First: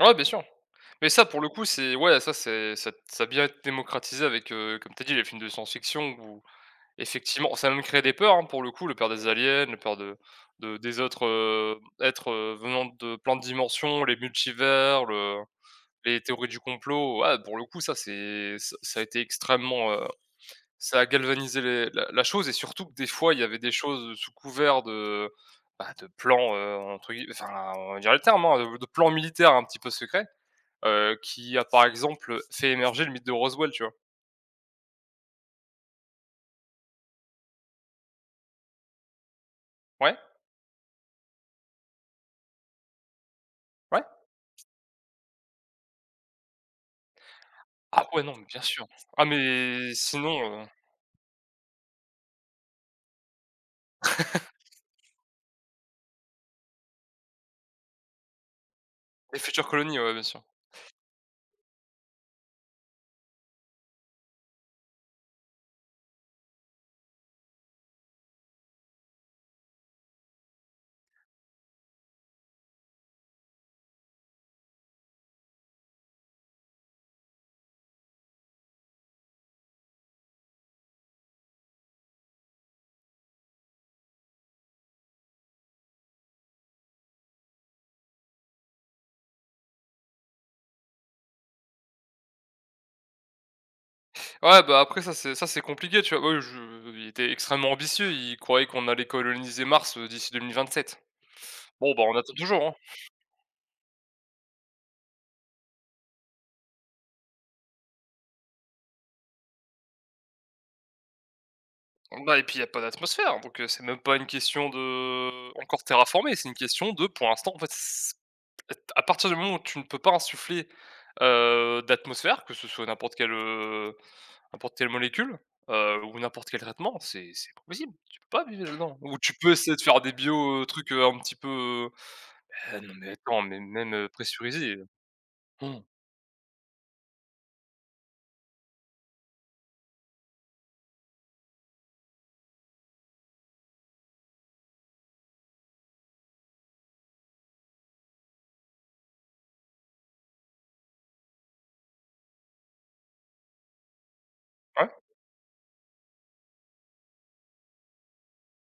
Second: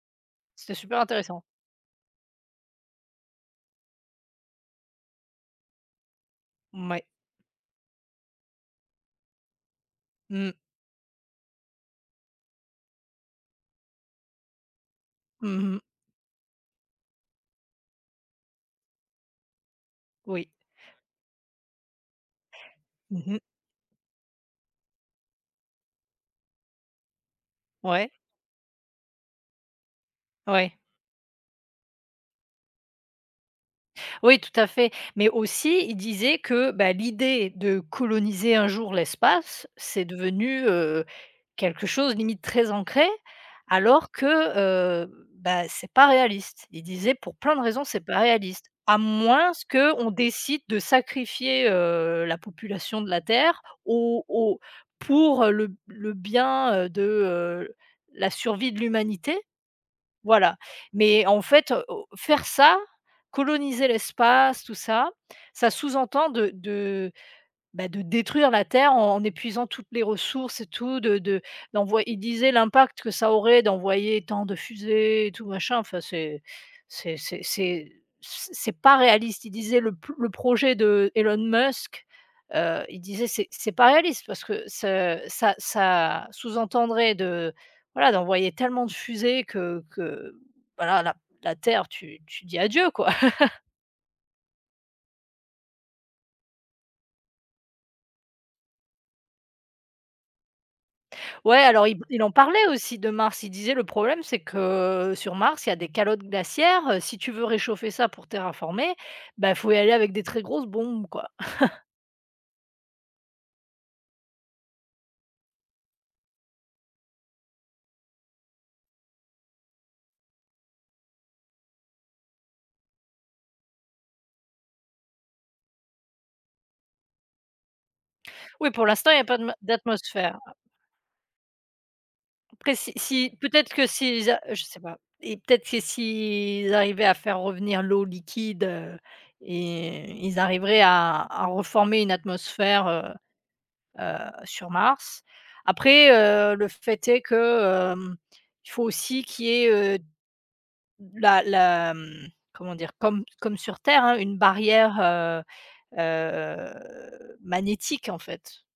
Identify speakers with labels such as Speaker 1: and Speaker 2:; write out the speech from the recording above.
Speaker 1: Ouais, bien sûr
Speaker 2: C'était super
Speaker 1: mais ça, pour
Speaker 2: intéressant!
Speaker 1: le coup, c'est ouais, ça c'est ça ça bien été démocratisé avec, heu, comme tu as dit les films de science-fiction ou,
Speaker 2: Mouais.
Speaker 1: effectivement, ça a même créé des peurs, hein. Pour le coup, la peur des aliens, la peur de
Speaker 2: Mmh mh.
Speaker 1: de des autres, heu, êtres venant de plein de dimensions, les multivers, le
Speaker 2: Mmh mh.
Speaker 1: les théories du complot, ouais, pour le coup, ça c'est ça ça été extrêmement, heu,
Speaker 2: Oui.
Speaker 1: ça a galvanisé les la la chose et surtout que des
Speaker 2: Mmh
Speaker 1: fois,
Speaker 2: mh.
Speaker 1: il y avait des choses sous couvert de, bah, de plans, heu, entre guille enfin, on va dire
Speaker 2: Ouais.
Speaker 1: le terme, hein, de plan militaire un petit peu secret,
Speaker 2: Ouais.
Speaker 1: heu, qui a, par exemple, fait émerger le mythe de Roswell, tu vois?
Speaker 2: Oui, tout à fait mais aussi il disait que ben, l'idée de coloniser un jour l'espace, c'est
Speaker 1: Ouais.
Speaker 2: devenu, heu, quelque chose limite très ancré
Speaker 1: Ouais.
Speaker 2: alors que, heu, bah, c'est pas réaliste, il disait: «Pour plein de raisons, c'est
Speaker 1: Ah
Speaker 2: pas
Speaker 1: ouais, non mais bien
Speaker 2: réaliste,
Speaker 1: sûr.
Speaker 2: à
Speaker 1: Ah
Speaker 2: moins
Speaker 1: mais
Speaker 2: qu'on décide
Speaker 1: sinon, heu
Speaker 2: de sacrifier, heu, la population de la Terre au au pour le b le bien, heu, de, heu, la survie de
Speaker 1: Les
Speaker 2: l'humanité»,
Speaker 1: futures colonies, ouais, bien sûr.
Speaker 2: voilà, mais en fait, o faire ça, coloniser l'espace, tout ça, ça sous-entend de de, bah, de détruire la terre en épuisant toutes les ressources et tout de de d'envoy il disait l'impact que ça aurait d'envoyer tant de fusées et tout machin, enfin, c'est c'est c'est c'est c c'est pas réaliste, il disait: «Le p le projet de Elon Musk», heu, il disait: «C'est c'est pas réaliste» parce que ce ça ça sous entendrait de, voilà, d'envoyer tellement de fusées que que voilà, la la Terre, tu tu dis: «Adieu», quoi.
Speaker 1: Ouais, bah, après ça c'est ça c'est compliqué, tu vois, heu, je il était extrêmement ambitieux, il croyait qu'on allait coloniser Mars, heu, d'ici 2027,
Speaker 2: Ouais, alors
Speaker 1: bon,
Speaker 2: i
Speaker 1: ben, on
Speaker 2: il en
Speaker 1: attend toujours,
Speaker 2: parlait
Speaker 1: hein.
Speaker 2: aussi de Mars, il disait: «Le problème c'est que, heu, sur Mars, il y a des calottes glaciaires, si tu veux réchauffer ça pour terraformer, ben, il faut y aller avec des très grosses bombes», quoi.
Speaker 1: Bah et puis il y a pas d'atmosphère, donc heu, c'est même pas une question de encore terraformer, c'est une question de pour l'instant, en fait, c à partir du moment où tu ne peux pas insuffler, heu, d'atmosphère, que ce soit n'importe quelle, heu, n'importe quelle molécule, heu, ou n'importe quel traitement, c'est c'est pas possible, tu peux pas vivre
Speaker 2: Oui, pour
Speaker 1: là-dedans
Speaker 2: l'instant il
Speaker 1: ou
Speaker 2: y a
Speaker 1: tu
Speaker 2: pas d
Speaker 1: peux
Speaker 2: ma
Speaker 1: essayer de faire des
Speaker 2: d'atmosphère
Speaker 1: bio heu, trucs, heu, un petit peu, heu,
Speaker 2: après
Speaker 1: hé,
Speaker 2: si
Speaker 1: non, mais
Speaker 2: si
Speaker 1: attends, mais
Speaker 2: peut-être que
Speaker 1: même
Speaker 2: s'ils a je
Speaker 1: pressurisé.
Speaker 2: sais pas et peut-être que s'ils arrivaient à faire revenir l'eau liquide, heu et ils arriveraient à à reformer une atmosphère, heu heu, sur Mars, après, heu, le fait est que, hem, il faut aussi qu'il y ait, heu, d la la, mmh, comment dire, comme comme sur Terre, hein, une
Speaker 1: Ouais.
Speaker 2: barrière, heu heu, magnétique, en fait.